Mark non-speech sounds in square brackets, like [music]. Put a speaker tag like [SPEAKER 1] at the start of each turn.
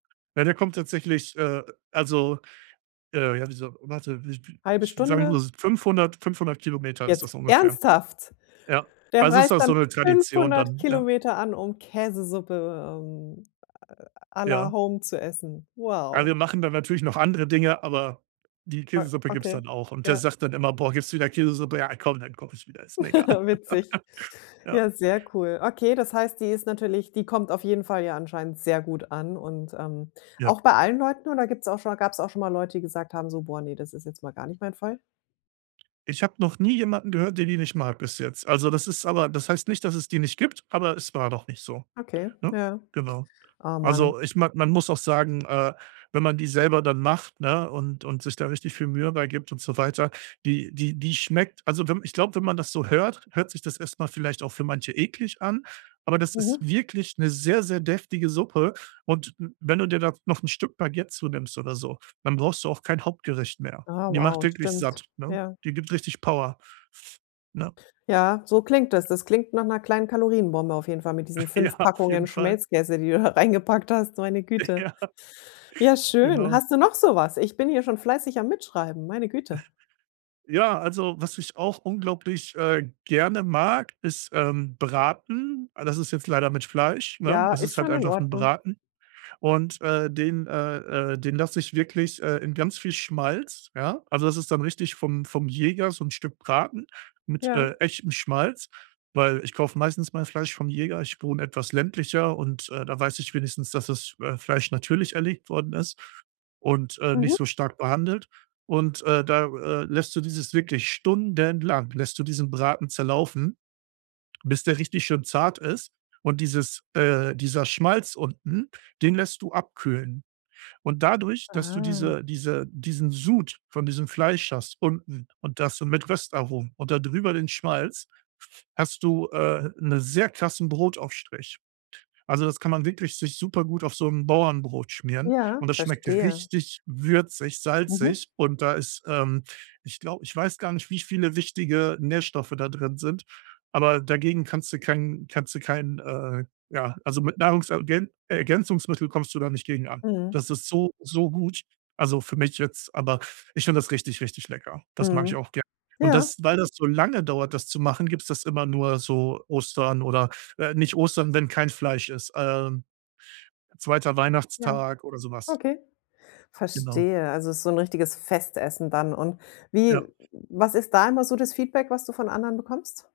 [SPEAKER 1] Ja, der kommt tatsächlich, äh, also äh, ja, wieso warte, w w
[SPEAKER 2] 1/2
[SPEAKER 1] ich sagen wir
[SPEAKER 2] Stunde?
[SPEAKER 1] mal s 500- 500 Kilometer ist
[SPEAKER 2] Jetzt
[SPEAKER 1] das ungefähr.
[SPEAKER 2] ernsthaft?
[SPEAKER 1] Ja,
[SPEAKER 2] Der
[SPEAKER 1] also, ist
[SPEAKER 2] reist
[SPEAKER 1] das so
[SPEAKER 2] dann
[SPEAKER 1] 'ne Tradition
[SPEAKER 2] 500
[SPEAKER 1] dann, ja.
[SPEAKER 2] Kilometer an, um Käsesuppe, ähm, à à la
[SPEAKER 1] Ja.
[SPEAKER 2] Home zu essen.
[SPEAKER 1] Also,
[SPEAKER 2] Wow.
[SPEAKER 1] wir machen da natürlich noch andere Dinge, aber die
[SPEAKER 2] O
[SPEAKER 1] Käsesuppe gibt's
[SPEAKER 2] okay,
[SPEAKER 1] dann auch. Und der
[SPEAKER 2] ja.
[SPEAKER 1] sagt dann immer: „Boah, gibt's wieder Käsesuppe?“ „Ja, komm, dann koche ich wieder, ist mir egal.“
[SPEAKER 2] [chuckles] Witzig.
[SPEAKER 1] [laughs] Ja.
[SPEAKER 2] Ja, sehr cool. Okay, das heißt, die ist natürlich die kommt auf jeden Fall ja anscheinend sehr gut an und, ähm,
[SPEAKER 1] Ja.
[SPEAKER 2] auch bei allen Leuten oder gibt's auch schon gab's auch schon mal Leute, die gesagt haben so: „Boah, ne, das ist jetzt mal gar nicht mein Fall“?
[SPEAKER 1] Ich habe noch nie jemanden gehört, der die nicht mag bis jetzt. Also, das ist aber das heißt nicht, dass es die nicht gibt, aber es war noch nicht so,
[SPEAKER 2] Okay,
[SPEAKER 1] ne?
[SPEAKER 2] ja.
[SPEAKER 1] Genau.
[SPEAKER 2] Oh, man.
[SPEAKER 1] Also, ich mag man muss auch sagen, äh, wenn man die selber dann macht, ne, und und sich da richtig viel Mühe bei gibt und so weiter, die die die schmeckt also, wenn ich glaube, wenn man das so hört, hört sich das erst mal vielleicht auch für manche eklig an, aber das ist
[SPEAKER 2] Mhm.
[SPEAKER 1] wirklich 'ne sehr, sehr deftige Suppe und w wenn du dir da noch 'n Stück Baguette zu nimmst oder so, dann brauchst du auch kein Hauptgericht mehr.
[SPEAKER 2] Ah,
[SPEAKER 1] Die macht
[SPEAKER 2] wow,
[SPEAKER 1] wirklich
[SPEAKER 2] stimmt.
[SPEAKER 1] satt, ne?
[SPEAKER 2] Ja.
[SPEAKER 1] Die gibt richtig Power, f ne?
[SPEAKER 2] Ja, so klingt es. Das klingt nach 'ner kleinen Kalorienbombe auf jeden Fall mit diesen
[SPEAKER 1] Ja,
[SPEAKER 2] 5
[SPEAKER 1] auf
[SPEAKER 2] Packungen
[SPEAKER 1] jeden Fall.
[SPEAKER 2] Schmelzkäse, die du da reingepackt hast, meine Güte.
[SPEAKER 1] Ja.
[SPEAKER 2] Ja schön.
[SPEAKER 1] Genau.
[SPEAKER 2] Hast du noch so was? Ich bin hier schon fleißig am Mitschreiben, meine
[SPEAKER 1] [snorts]
[SPEAKER 2] Güte.
[SPEAKER 1] Ja, also, was ich auch unglaublich, äh, gerne mag, ist, ähm, Braten. Ah, das ist jetzt leider mit Fleisch, ne?
[SPEAKER 2] Ja,
[SPEAKER 1] Das
[SPEAKER 2] ist
[SPEAKER 1] ist halt
[SPEAKER 2] schon in
[SPEAKER 1] einfach 'n
[SPEAKER 2] Ordnung.
[SPEAKER 1] Braten. Und, äh, den äh, äh, den lasse ich wirklich, äh, in ganz viel Schmalz, ja? Also, das ist dann richtig vom vom Jäger so 'n Stück Braten mit,
[SPEAKER 2] Ja.
[SPEAKER 1] äh, echtem Schmalz, weil ich kaufe meistens mein Fleisch vom Jäger. Ich wohne etwas ländlicher und, äh, da weiß ich wenigstens, dass das, äh, Fleisch natürlich erlegt worden ist und, äh,
[SPEAKER 2] Mhm.
[SPEAKER 1] nicht so stark behandelt. Und, äh, da, äh, lässt du dieses wirklich stundenlang lässt du diesen Braten zerlaufen, bis der richtig schön zart ist. Und dieses äh, dieser Schmalz unten, den lässt du abkühlen. Und dadurch, dass du
[SPEAKER 2] Ah.
[SPEAKER 1] diese diese diesen Sud von diesem Fleisch hast unten und das so mit Röstaromen und da drüber den Schmalz, f hast du, äh, 'ne sehr krassen Brotaufstrich. Also, das kann man wirklich sich supergut auf so 'n Bauernbrot schmieren
[SPEAKER 2] Ja,
[SPEAKER 1] und das schmeckt
[SPEAKER 2] verstehe.
[SPEAKER 1] richtig würzig,
[SPEAKER 2] Mhm.
[SPEAKER 1] salzig und da ist ähm, ich glaube ich weiß gar nicht, wie viele wichtige Nährstoffe da drin sind, aber dagegen kannst du kein kannst du kein äh, ja, also, mit Nahrungsergän Ergänzungsmittel kommst du da nicht gegen an.
[SPEAKER 2] Mhm.
[SPEAKER 1] Das ist so, so gut, also für mich jetzt, aber ich finde das richtig, richtig lecker. Das mag ich
[SPEAKER 2] Mhm,
[SPEAKER 1] auch gern, und
[SPEAKER 2] ja.
[SPEAKER 1] das weil das so lange dauert, das zu machen, gibt's das immer nur so Ostern oder, äh, nicht Ostern, wenn kein Fleisch ist, äh, 2.
[SPEAKER 2] Ja,
[SPEAKER 1] Weihnachtstag oder sowas.
[SPEAKER 2] okay.
[SPEAKER 1] Genau.
[SPEAKER 2] Verstehe. Also, ist so 'n richtiges Festessen dann und
[SPEAKER 1] Ja.
[SPEAKER 2] wie was ist da immer so das Feedback, was du von anderen bekommst?